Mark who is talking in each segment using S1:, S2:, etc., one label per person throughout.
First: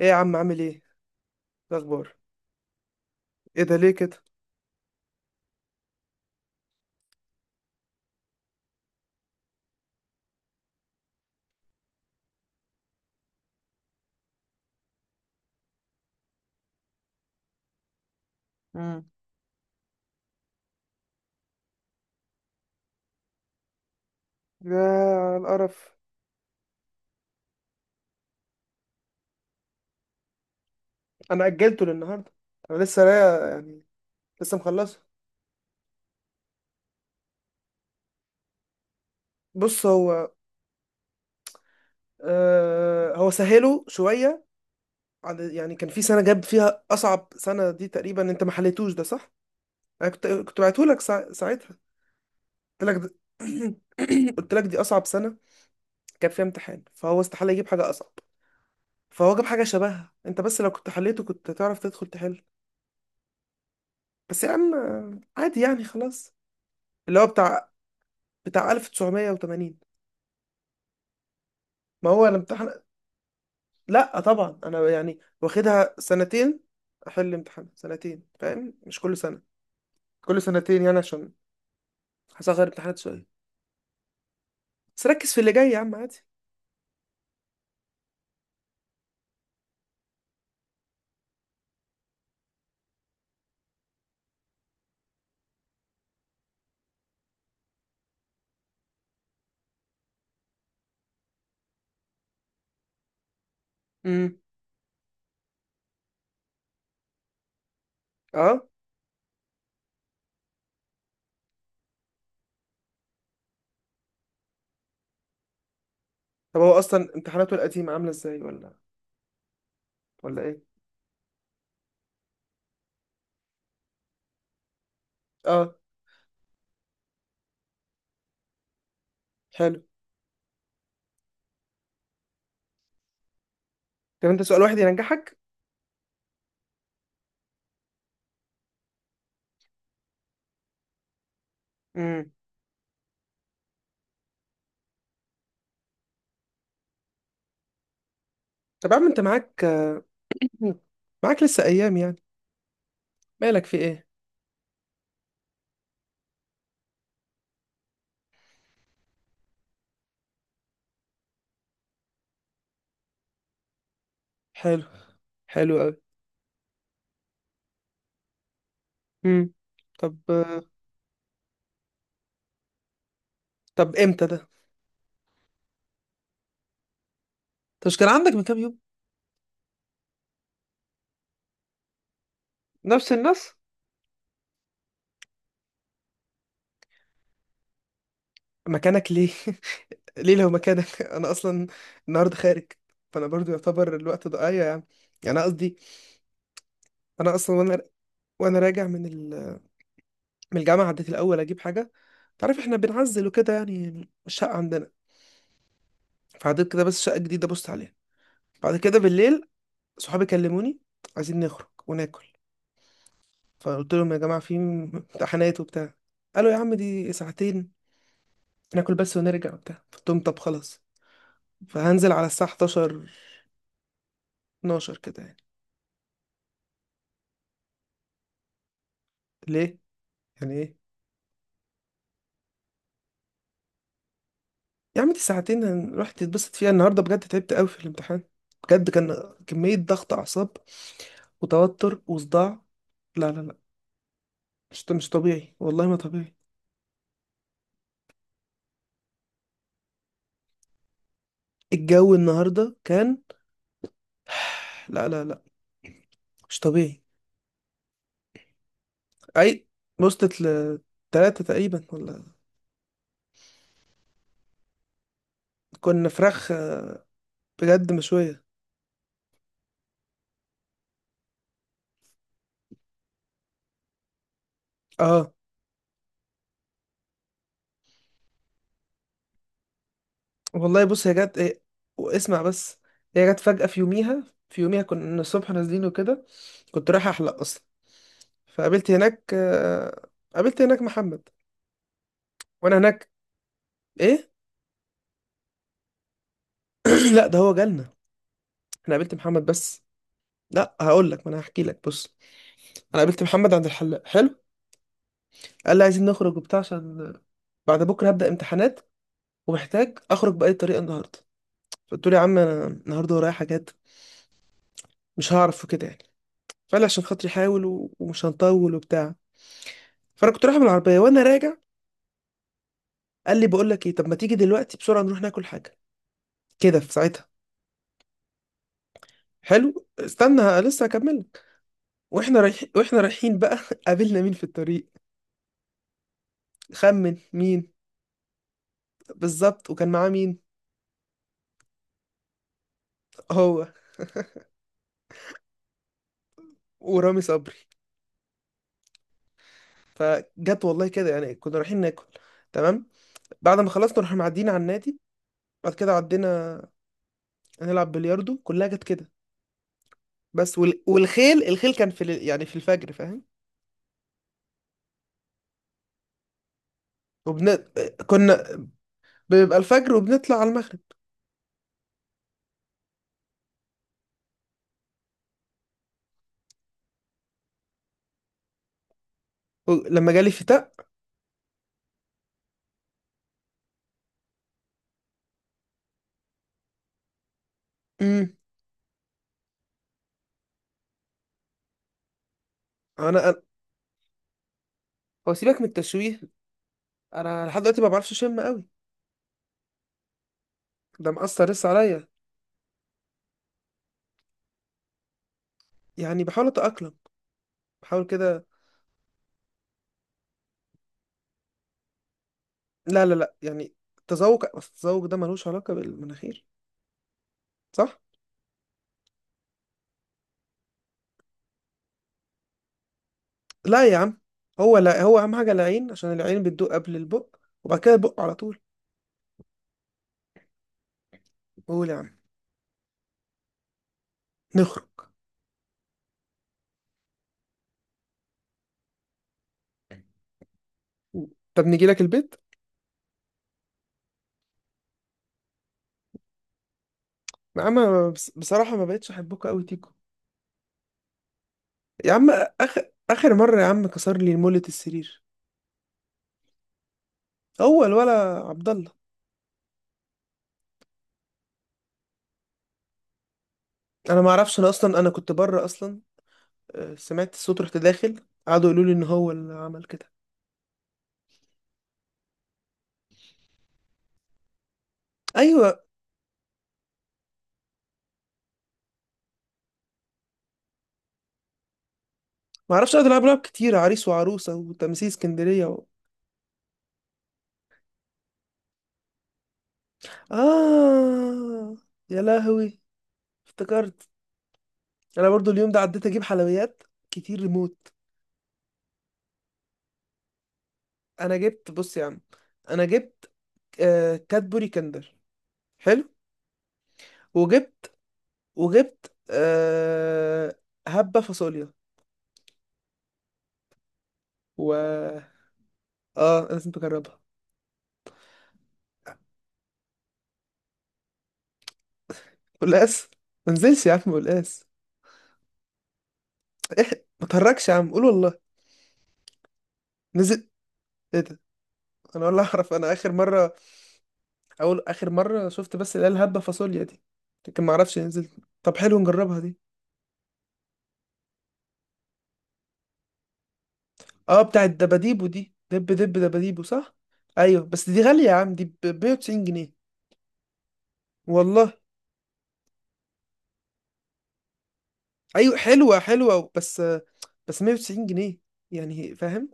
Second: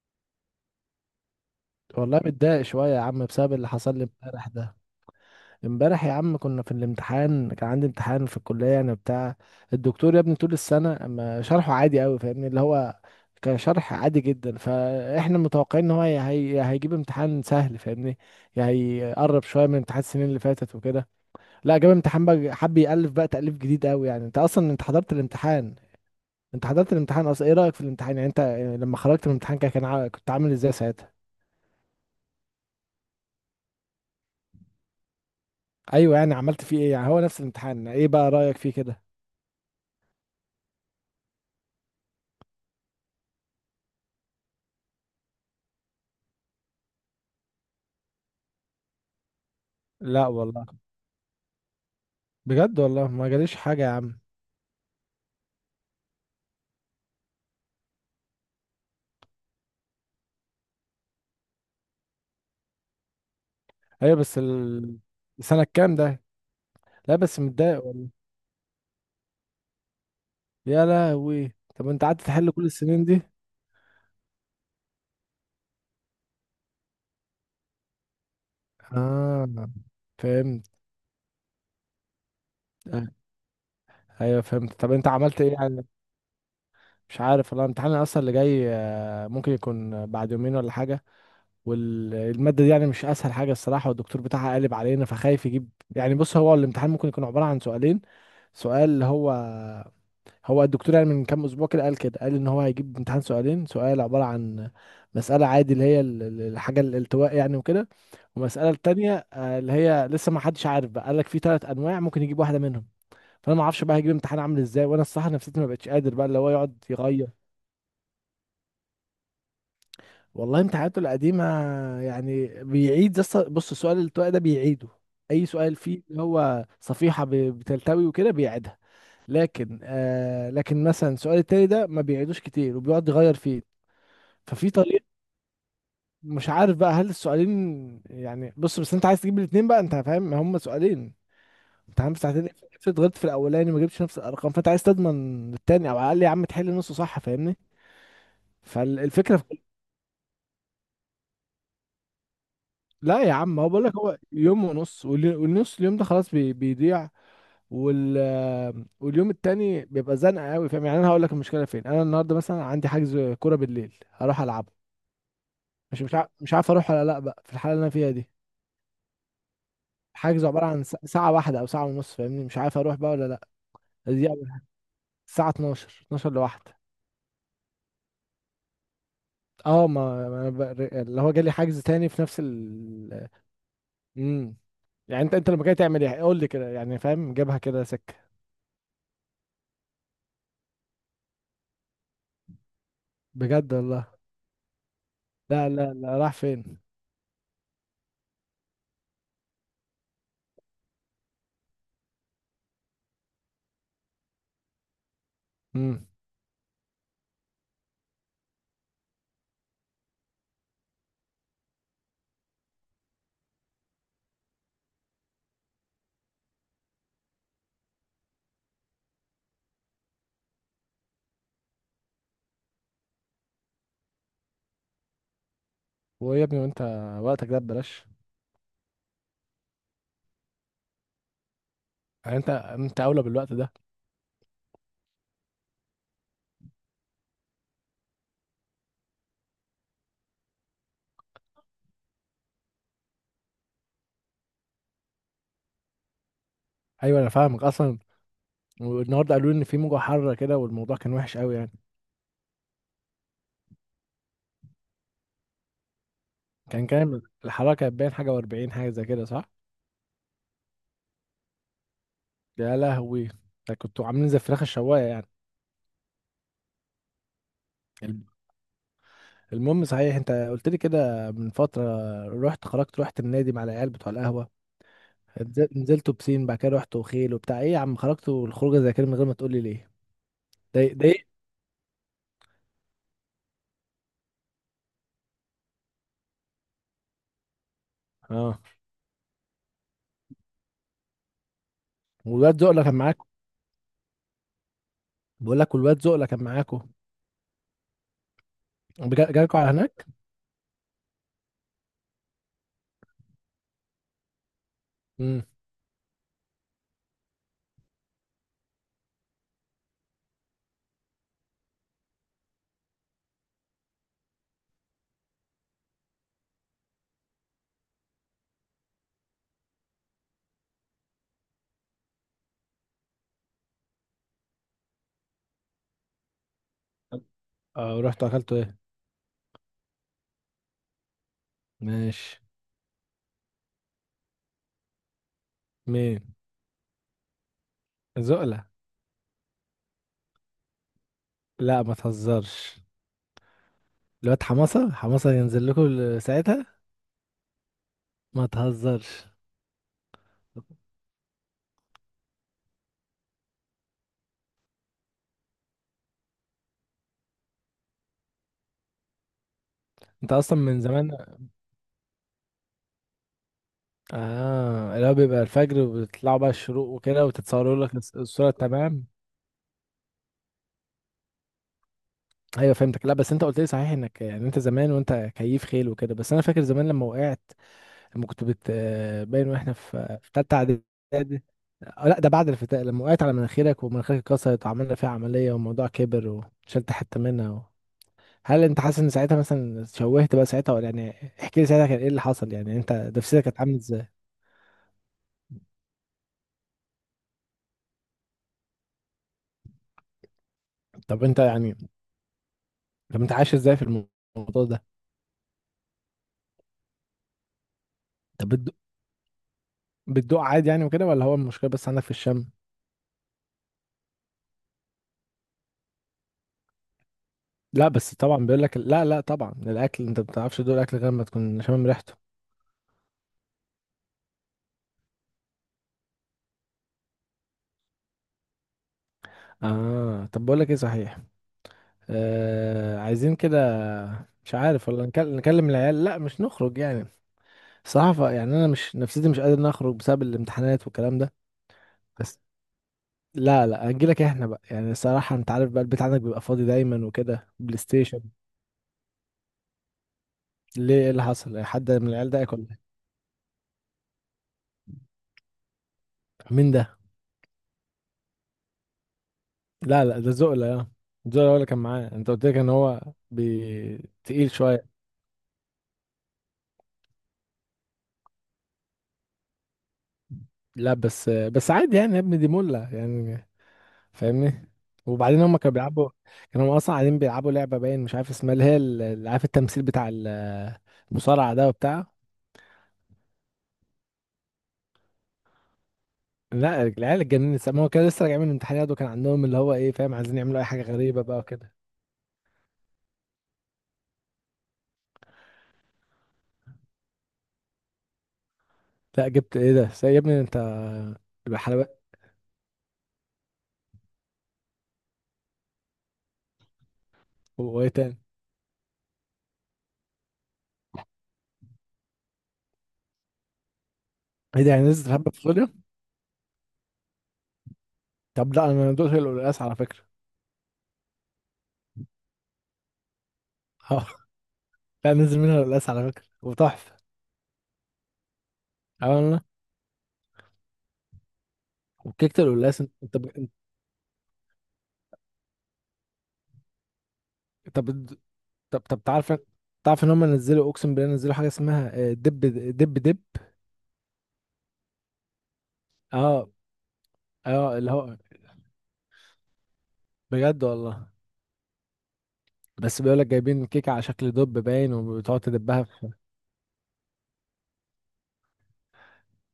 S1: ايه يا عم، عامل ايه؟ إيه الاخبار؟
S2: والله متضايق شوية يا عم بسبب
S1: ايه
S2: اللي
S1: ده؟ ليه
S2: حصل لي
S1: كده؟
S2: امبارح ده. امبارح يا عم كنا في الامتحان، كان عندي امتحان في الكلية يعني بتاع الدكتور يا ابني. طول السنة ما شرحه عادي قوي فاهمني، اللي هو كان شرح عادي جدا، فاحنا متوقعين ان هو هي هي- يا هيجيب امتحان سهل فاهمني، يعني
S1: مم.
S2: هيقرب شوية من امتحان السنين اللي فاتت وكده. لا، جاب امتحان بقى، حب يألف بقى تأليف جديد قوي. يعني انت اصلا
S1: يا على القرف
S2: انت حضرت الامتحان اصلا، ايه رأيك في الامتحان؟ يعني انت لما خرجت من الامتحان كنت عامل ازاي ساعتها؟
S1: انا اجلته للنهارده. انا لسه، لا يعني لسه مخلصه.
S2: ايوه يعني عملت فيه ايه؟ يعني هو نفس الامتحان، ايه بقى رأيك فيه كده؟
S1: بص، هو آه هو سهله شويه عن، يعني كان في سنه جاب فيها اصعب سنه دي تقريبا. انت ما حليتوش ده، صح؟ انا كنت
S2: لا
S1: كنت
S2: والله.
S1: بعته لك ساعتها.
S2: بجد
S1: قلت لك
S2: والله
S1: ده-
S2: ما جاليش حاجة يا عم.
S1: قلت لك دي اصعب سنه كان فيها امتحان، فهو استحاله يجيب حاجه اصعب. فهو جاب حاجه شبهها انت، بس لو كنت حليته كنت تعرف تدخل تحل.
S2: ايوه بس
S1: بس يا عم، عادي
S2: سنة
S1: يعني،
S2: كام ده؟
S1: خلاص.
S2: لا
S1: اللي هو
S2: بس
S1: بتاع،
S2: متضايق والله.
S1: بتاع 1980.
S2: يا لهوي، طب انت
S1: ما
S2: قعدت
S1: هو انا
S2: تحل كل
S1: امتحن،
S2: السنين دي؟
S1: لا طبعا انا يعني واخدها سنتين، احل امتحان سنتين، فاهم؟ مش كل سنه،
S2: اه
S1: كل
S2: فهمت.
S1: سنتين يعني، عشان هصغر امتحانات
S2: آه،
S1: شويه.
S2: ايوه فهمت. طب
S1: بس
S2: انت
S1: ركز في
S2: عملت
S1: اللي
S2: ايه
S1: جاي يا
S2: يعني؟
S1: عم، عادي.
S2: مش عارف والله الامتحان اصلا اللي جاي. ممكن يكون بعد يومين ولا حاجه. والماده دي يعني مش اسهل حاجه الصراحه، والدكتور بتاعها قالب علينا، فخايف يجيب. يعني بص، هو الامتحان ممكن يكون عباره عن سؤالين. سؤال اللي هو الدكتور يعني من كام اسبوع كده قال ان هو هيجيب امتحان سؤالين. سؤال عباره
S1: امم
S2: عن مساله عادي اللي هي الحاجه الالتواء يعني وكده،
S1: اه
S2: ومساله التانية اللي هي لسه ما حدش عارف بقى، قال لك في ثلاث انواع ممكن يجيب واحده منهم. فانا ما اعرفش بقى هيجيب امتحان عامل ازاي، وانا الصراحه نفسيتي ما بقتش قادر بقى اللي هو
S1: طب هو
S2: يقعد
S1: اصلا
S2: يغير.
S1: امتحاناته القديمه عامله ازاي، ولا ولا ايه؟
S2: والله امتحاناته القديمه يعني بيعيد، بص، السؤال الالتواء ده بيعيده، اي
S1: اه
S2: سؤال فيه اللي هو صفيحه بتلتوي وكده بيعيدها.
S1: حلو.
S2: لكن مثلا السؤال التاني ده ما بيعيدوش كتير وبيقعد يغير فيه.
S1: طب انت سؤال
S2: ففي
S1: واحد
S2: طريقة.
S1: ينجحك.
S2: مش عارف بقى، هل السؤالين يعني، بص بس انت عايز تجيب الاتنين بقى، انت فاهم، هم سؤالين، امتحان
S1: امم
S2: بساعتين. افرض غلطت في الاولاني ما جبتش نفس الارقام، فانت عايز تضمن التاني، او على الاقل يا عم تحل نصه صح فاهمني.
S1: طب يا عم انت
S2: فالفكرة في...
S1: معاك، معاك لسه ايام يعني؟
S2: لا يا عم،
S1: مالك،
S2: هو
S1: في
S2: بقول لك
S1: ايه؟
S2: هو يوم ونص، والنص اليوم ده خلاص بيضيع، وال... واليوم التاني بيبقى زنقة قوي فاهم. يعني انا هقول لك المشكلة فين: انا النهارده مثلا عندي حجز كورة بالليل هروح العبه.
S1: حلو، حلو قوي.
S2: مش عارف اروح ولا لا بقى في الحالة اللي انا فيها دي.
S1: امم طب،
S2: حجزه عبارة عن ساعة واحدة أو ساعة ونص فاهمني، مش عارف أروح بقى ولا لأ.
S1: طب امتى
S2: دي
S1: ده؟
S2: أول- الساعة 12 12 لواحدة.
S1: انت مش كان عندك من كام يوم؟
S2: اه، ما ما أنا بق- اللي هو جالي حجز تاني في نفس
S1: نفس
S2: ال...
S1: الناس؟
S2: امم يعني انت لما جاي تعمل ايه قول لي كده، يعني فاهم جابها كده سكة.
S1: مكانك، ليه؟ ليه؟ لو مكانك انا اصلا النهارده خارج، فانا برضو
S2: بجد
S1: يعتبر
S2: والله.
S1: الوقت ده، ايوه يعني. يعني انا
S2: لا
S1: قصدي،
S2: لا لا راح فين.
S1: انا اصلا وانا، وانا راجع من من الجامعه عديت الاول اجيب حاجه. تعرف احنا بنعزل وكده يعني الشقه عندنا،
S2: امم
S1: فعديت كده بس شقه جديده بص عليها. بعد كده بالليل صحابي كلموني، عايزين نخرج وناكل. فقلت لهم يا جماعه في امتحانات وبتاع. قالوا يا عم دي ساعتين، ناكل بس ونرجع وبتاع. قلت لهم طب خلاص. فهنزل على الساعه 11، 12 كده يعني.
S2: ويا ابني، وانت وقتك ده ببلاش؟
S1: ليه، يعني ايه؟
S2: يعني انت اولى بالوقت ده.
S1: يا عم دي ساعتين، هنروح تتبسط فيها. النهارده بجد تعبت قوي في الامتحان، بجد كان كمية ضغط أعصاب وتوتر وصداع. لا لا لا، مش طبيعي، والله ما طبيعي.
S2: ايوه انا فاهمك اصلا. والنهارده قالوا لي ان في موجة حارة كده، والموضوع كان وحش قوي يعني.
S1: الجو النهارده كان، لا لا لا، مش
S2: كان
S1: طبيعي.
S2: كام الحرارة؟ كانت باين حاجة و40 حاجة زي كده صح؟
S1: أي، وصلت لتلاتة تقريبا ولا.
S2: يا لهوي، ده كنتوا عاملين زي الفراخ الشوايه يعني.
S1: كنا فراخ بجد
S2: الم-
S1: مشوية.
S2: المهم، صحيح انت قلت لي كده من فتره رحت النادي مع العيال بتوع القهوه،
S1: اه
S2: نزلتوا بسين، بعد كده رحتوا خيل وبتاع، ايه يا عم خرجتوا الخروجه زي كده من غير ما تقول لي ليه؟
S1: والله
S2: ده
S1: بص،
S2: ده
S1: هي
S2: ايه؟
S1: جت ايه؟ واسمع بس. هي جت فجأة في يوميها، في يوميها كنا الصبح نازلين وكده. كنت رايح أحلق أصلا،
S2: اه،
S1: فقابلت هناك، قابلت هناك محمد.
S2: والواد
S1: وانا
S2: زقله كان
S1: هناك،
S2: معاكم؟
S1: ايه؟
S2: بقول لك، والواد زقله كان معاكم؟
S1: لا ده هو جالنا، احنا قابلت محمد
S2: جالكوا على
S1: بس.
S2: هناك؟
S1: لا هقول لك، ما انا هحكي لك. بص، انا قابلت محمد عند الحلاق. حلو.
S2: امم
S1: قال لي عايزين نخرج وبتاع، عشان بعد بكره هبدا امتحانات، ومحتاج اخرج باي طريقه النهارده. فقلت له يا عم انا النهارده ورايا حاجات، مش هعرف وكده يعني. فقال لي عشان خاطري حاول، ومش هنطول وبتاع. فانا كنت رايح بالعربيه، وانا راجع قال لي بقول لك ايه، طب ما تيجي دلوقتي بسرعه نروح ناكل حاجه كده في ساعتها.
S2: اه رحتوا اكلتوا ايه؟
S1: حلو، استنى لسه هكمل.
S2: ماشي.
S1: واحنا رايحين بقى قابلنا مين في الطريق؟
S2: مين؟
S1: خمن مين.
S2: زقله؟
S1: بالظبط. وكان معاه مين؟
S2: لا ما تهزرش.
S1: هو،
S2: الواد حماسه ينزل لكم ساعتها؟
S1: ورامي صبري.
S2: ما تهزرش.
S1: فجت والله كده يعني. كنا رايحين ناكل، تمام. بعد ما خلصنا رحنا معديين على النادي. بعد كده عدينا هنلعب بلياردو، كلها جت كده.
S2: انت
S1: بس
S2: اصلا من زمان.
S1: والخيل، الخيل كان في يعني في الفجر، فاهم؟
S2: اه، اللي هو بيبقى الفجر وبيطلعوا بقى الشروق وكده
S1: وبن...
S2: وتتصوروا لك
S1: كنا
S2: الصورة تمام.
S1: بيبقى الفجر وبنطلع على المغرب.
S2: ايوه فهمتك. لا بس انت قلت لي صحيح انك يعني انت زمان وانت كيف خيل وكده، بس انا فاكر زمان لما وقعت، لما كنت بت آه، باين، واحنا
S1: لما
S2: في
S1: جالي
S2: في تالتة
S1: شتاء.
S2: اعدادي. لا ده بعد الفتاة لما وقعت على مناخيرك ومناخيرك اتكسرت، وعملنا فيها عملية والموضوع كبر، وشلت حتة منها
S1: امم
S2: هل انت حاسس ان ساعتها مثلا شوهت بقى ساعتها ولا يعني؟ احكي لي ساعتها كان ايه اللي حصل، يعني انت
S1: انا أنا-
S2: نفسيتك كانت عامله ازاي؟
S1: هو سيبك من التشويه، انا لحد دلوقتي ما بعرفش اشم قوي، ده
S2: طب انت
S1: مأثر لسه
S2: يعني
S1: عليا.
S2: طب انت عايش ازاي في الموضوع ده؟
S1: يعني بحاول اتأقلم، بحاول كده.
S2: طب بتدوق عادي يعني وكده، ولا هو المشكله بس عندك في الشم؟
S1: لا لا لا، يعني التذوق، بس التذوق ده ملوش علاقة بالمناخير،
S2: لا
S1: صح؟
S2: بس طبعا بيقول لك لا، لا طبعا، الاكل انت ما بتعرفش تدوق الاكل غير ما تكون شامم ريحته.
S1: لا يا عم، هو لا هو أهم حاجة العين، عشان العين بتدوق قبل البق، وبعد كده البق على طول.
S2: اه، طب بقول لك ايه صحيح.
S1: قول يا عم.
S2: عايزين كده، مش عارف
S1: نخرج.
S2: ولا نكلم العيال، لا مش نخرج يعني، صحفة يعني انا مش نفسيتي، مش قادر نخرج بسبب الامتحانات والكلام ده
S1: طب نيجي لك البيت.
S2: بس. لا لا هنجيلك احنا بقى، يعني الصراحة انت عارف بقى البيت عندك بيبقى فاضي دايما وكده،
S1: يا
S2: بلاي
S1: عم أنا
S2: ستيشن.
S1: بصراحة ما بقتش أحبكوا أوي تيكو.
S2: ليه، ايه اللي حصل؟ حد من
S1: يا عم،
S2: العيال ضايقك ولا إيه؟
S1: آخر مرة يا عم كسر لي مولة السرير.
S2: مين ده؟
S1: هو الولا، عبد الله.
S2: لا لا ده زقلة اه. زقلة هو اللي كان معاه، انت قلت لك ان هو
S1: أنا ما
S2: تقيل
S1: أعرفش، أنا
S2: شوية.
S1: أصلا أنا كنت بره أصلا. سمعت الصوت رحت داخل، قعدوا يقولوا لي إن هو اللي عمل كده.
S2: لا بس عادي يعني يا ابني، دي ملة يعني فاهمني. وبعدين هم كانوا
S1: ايوه،
S2: بيلعبوا، كانوا اصلا قاعدين بيلعبوا لعبة باين مش عارف اسمها، اللي هي اللي عارف التمثيل بتاع المصارعة ده وبتاع.
S1: ما اعرفش قاعد العب لعب كتير، عريس وعروسه وتمثيل اسكندريه.
S2: لا العيال اتجننت، ما هو كان لسه راجع من الامتحانات، وكان عندهم اللي هو ايه فاهم، عايزين يعملوا اي حاجة غريبة بقى وكده.
S1: آه، يا لهوي افتكرت. أنا برضو اليوم ده عديت أجيب حلويات كتير، ريموت.
S2: لا جبت ايه ده يا ابني انت؟
S1: أنا جبت، بص
S2: الحلويات.
S1: يا عم أنا جبت، آه كادبوري كندر. حلو.
S2: وايه
S1: وجبت،
S2: تاني؟
S1: وجبت آه، هبة فاصوليا.
S2: ايه ده، يعني نزلت
S1: و
S2: حبة فاصوليا؟
S1: آه أنا لازم تجربها.
S2: طب لا انا دقت القلقاس على فكرة.
S1: قلقاس؟ ما نزلش يا عم قلقاس.
S2: لا نزل منها القلاس على فكرة وتحفة.
S1: إيه، ما تهركش يا عم، قول والله.
S2: عملنا
S1: نزل؟ إيه ده؟ أنا ولا
S2: وكيكة
S1: أعرف،
S2: القلاس.
S1: أنا آخر مرة، أول آخر مرة شفت بس اللي هي الهبة فاصوليا دي، لكن ما
S2: انت
S1: أعرفش
S2: بت-
S1: نزلت. طب
S2: طب
S1: حلو،
S2: طب تعرف،
S1: نجربها دي.
S2: ان هم نزلوا، اقسم بالله نزلوا حاجة اسمها دب دب دب.
S1: اه بتاعت دباديبو دي، دب دب
S2: اه
S1: دباديبو، صح؟ ايوه
S2: اه
S1: بس
S2: اللي
S1: دي
S2: هو،
S1: غاليه يا عم، دي ب 190 جنيه.
S2: بجد والله،
S1: والله.
S2: بس بيقول لك جايبين كيكة على شكل دب باين، وبتقعد
S1: ايوه
S2: تدبها
S1: حلوه
S2: في.
S1: حلوه، بس بس 190 جنيه يعني، فاهم؟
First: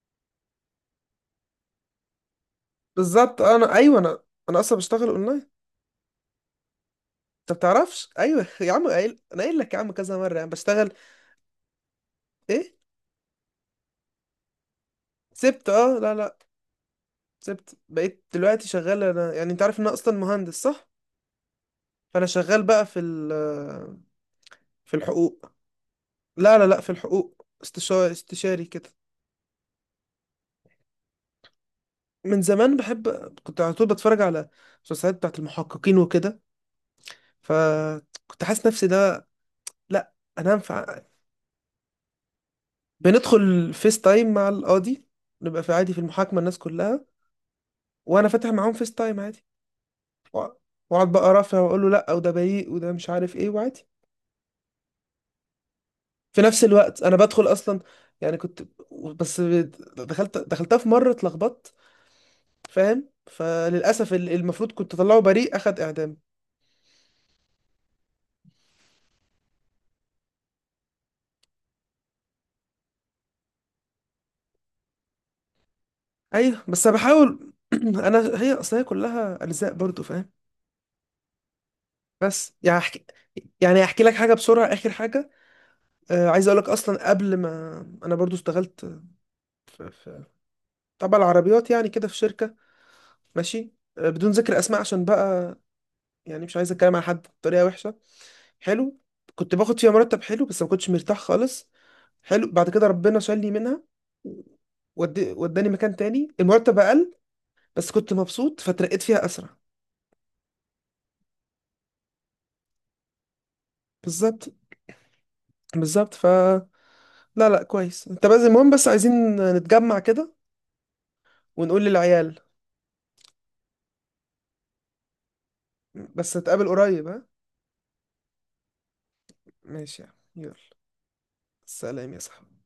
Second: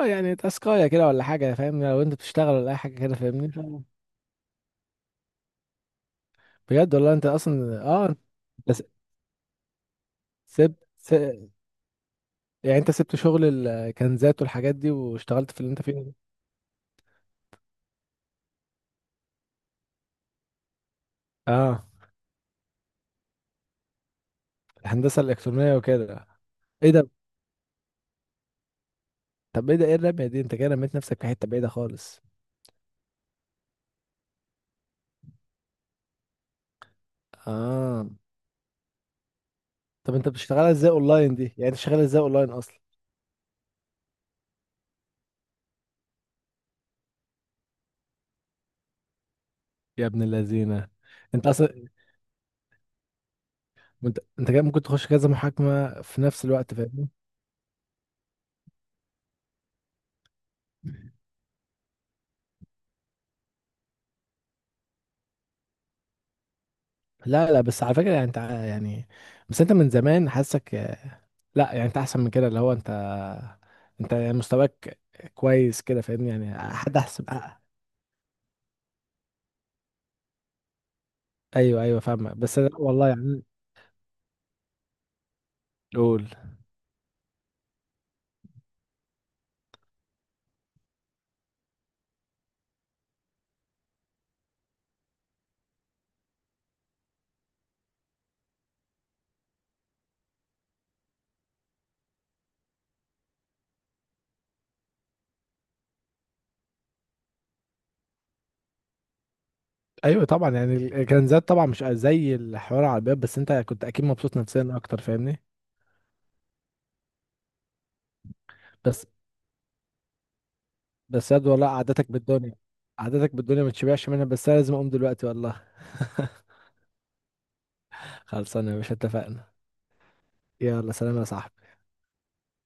S2: اه، يعني تاسكاية كده ولا حاجة فاهمني لو انت بتشتغل ولا اي حاجة كده
S1: بالظبط،
S2: فاهمني.
S1: انا ايوه انا، انا اصلا بشتغل اونلاين.
S2: بجد والله انت
S1: انت
S2: اصلا اه؟
S1: بتعرفش؟ ايوه يا
S2: انت س-
S1: عم قايل، انا قايل لك يا عم كذا مره يعني
S2: سبت
S1: بشتغل.
S2: س...
S1: ايه؟
S2: يعني انت سبت شغل الكنزات والحاجات دي واشتغلت في
S1: سبت،
S2: اللي انت فيه
S1: اه
S2: ده؟
S1: لا لا، سبت بقيت دلوقتي شغال. انا يعني انت عارف ان انا اصلا مهندس، صح؟
S2: اه،
S1: فانا شغال بقى في في
S2: الهندسة
S1: الحقوق.
S2: الإلكترونية وكده؟
S1: لا لا لا، في
S2: ايه ده؟
S1: الحقوق استشاري، استشاري كده.
S2: طب ايه الرمية دي؟ انت كده رميت نفسك في حتة بعيدة خالص.
S1: من زمان بحب، كنت على طول بتفرج على المسلسلات بتاعت المحققين وكده،
S2: اه
S1: فكنت حاسس نفسي ده. لا
S2: طب انت
S1: انا
S2: بتشتغلها ازاي
S1: هنفع.
S2: اونلاين دي؟ يعني انت شغال ازاي اونلاين اصلا؟
S1: بندخل فيس تايم مع القاضي، نبقى في عادي في المحاكمة الناس كلها، وانا فاتح معاهم فيس تايم عادي.
S2: يا ابن
S1: وأ-
S2: اللذينة.
S1: واقعد بقى
S2: انت
S1: رافع واقول
S2: اصلا،
S1: له لا، وده بريء، وده مش عارف ايه، وعادي.
S2: انت كده ممكن تخش كذا محاكمة في
S1: في
S2: نفس
S1: نفس
S2: الوقت
S1: الوقت
S2: فاهمني.
S1: انا بدخل اصلا، يعني كنت، بس دخلتها في مرة اتلخبطت، فاهم؟ فللاسف المفروض كنت اطلعه بريء اخد اعدام.
S2: لا لا بس على فكرة يعني يعني، بس انت من زمان حاسك، لا يعني انت احسن من كده، اللي هو انت، انت يعني مستواك كويس كده فاهمني، يعني
S1: ايوه بس انا
S2: حد احسن.
S1: بحاول انا هي اصل هي كلها اجزاء برضو، فاهم؟
S2: ايوه فاهمك،
S1: بس
S2: بس أنا
S1: يعني احكي،
S2: والله يعني.
S1: يعني احكي لك حاجه بسرعه، اخر حاجه.
S2: قول.
S1: آه عايز اقول لك اصلا قبل ما، انا برضو اشتغلت في، في تبع العربيات يعني كده في شركه. ماشي. آه بدون ذكر اسماء عشان بقى يعني مش عايز اتكلم على حد بطريقه وحشه. حلو. كنت باخد فيها مرتب حلو، بس ما كنتش مرتاح خالص. حلو. بعد كده ربنا شالني منها، ودي وداني مكان تاني المرتب اقل، بس كنت مبسوط فترقيت فيها اسرع.
S2: ايوه طبعا يعني الكنزات طبعا مش زي الحوار على الباب، بس انت كنت اكيد مبسوط
S1: بالظبط،
S2: نفسيا اكتر فاهمني.
S1: بالظبط ف، لا لا كويس انت. بس المهم بس
S2: بس
S1: عايزين نتجمع كده،
S2: بس ياد والله
S1: ونقول
S2: قعدتك
S1: للعيال.
S2: بالدنيا، قعدتك بالدنيا ما تشبعش منها، بس انا لازم اقوم دلوقتي والله.
S1: بس نتقابل قريب، ها.
S2: خلصانه يا باشا، اتفقنا.
S1: ماشي يا عم. يلا.
S2: يلا، سلام يا صاحبي.
S1: سلام يا صاحبي.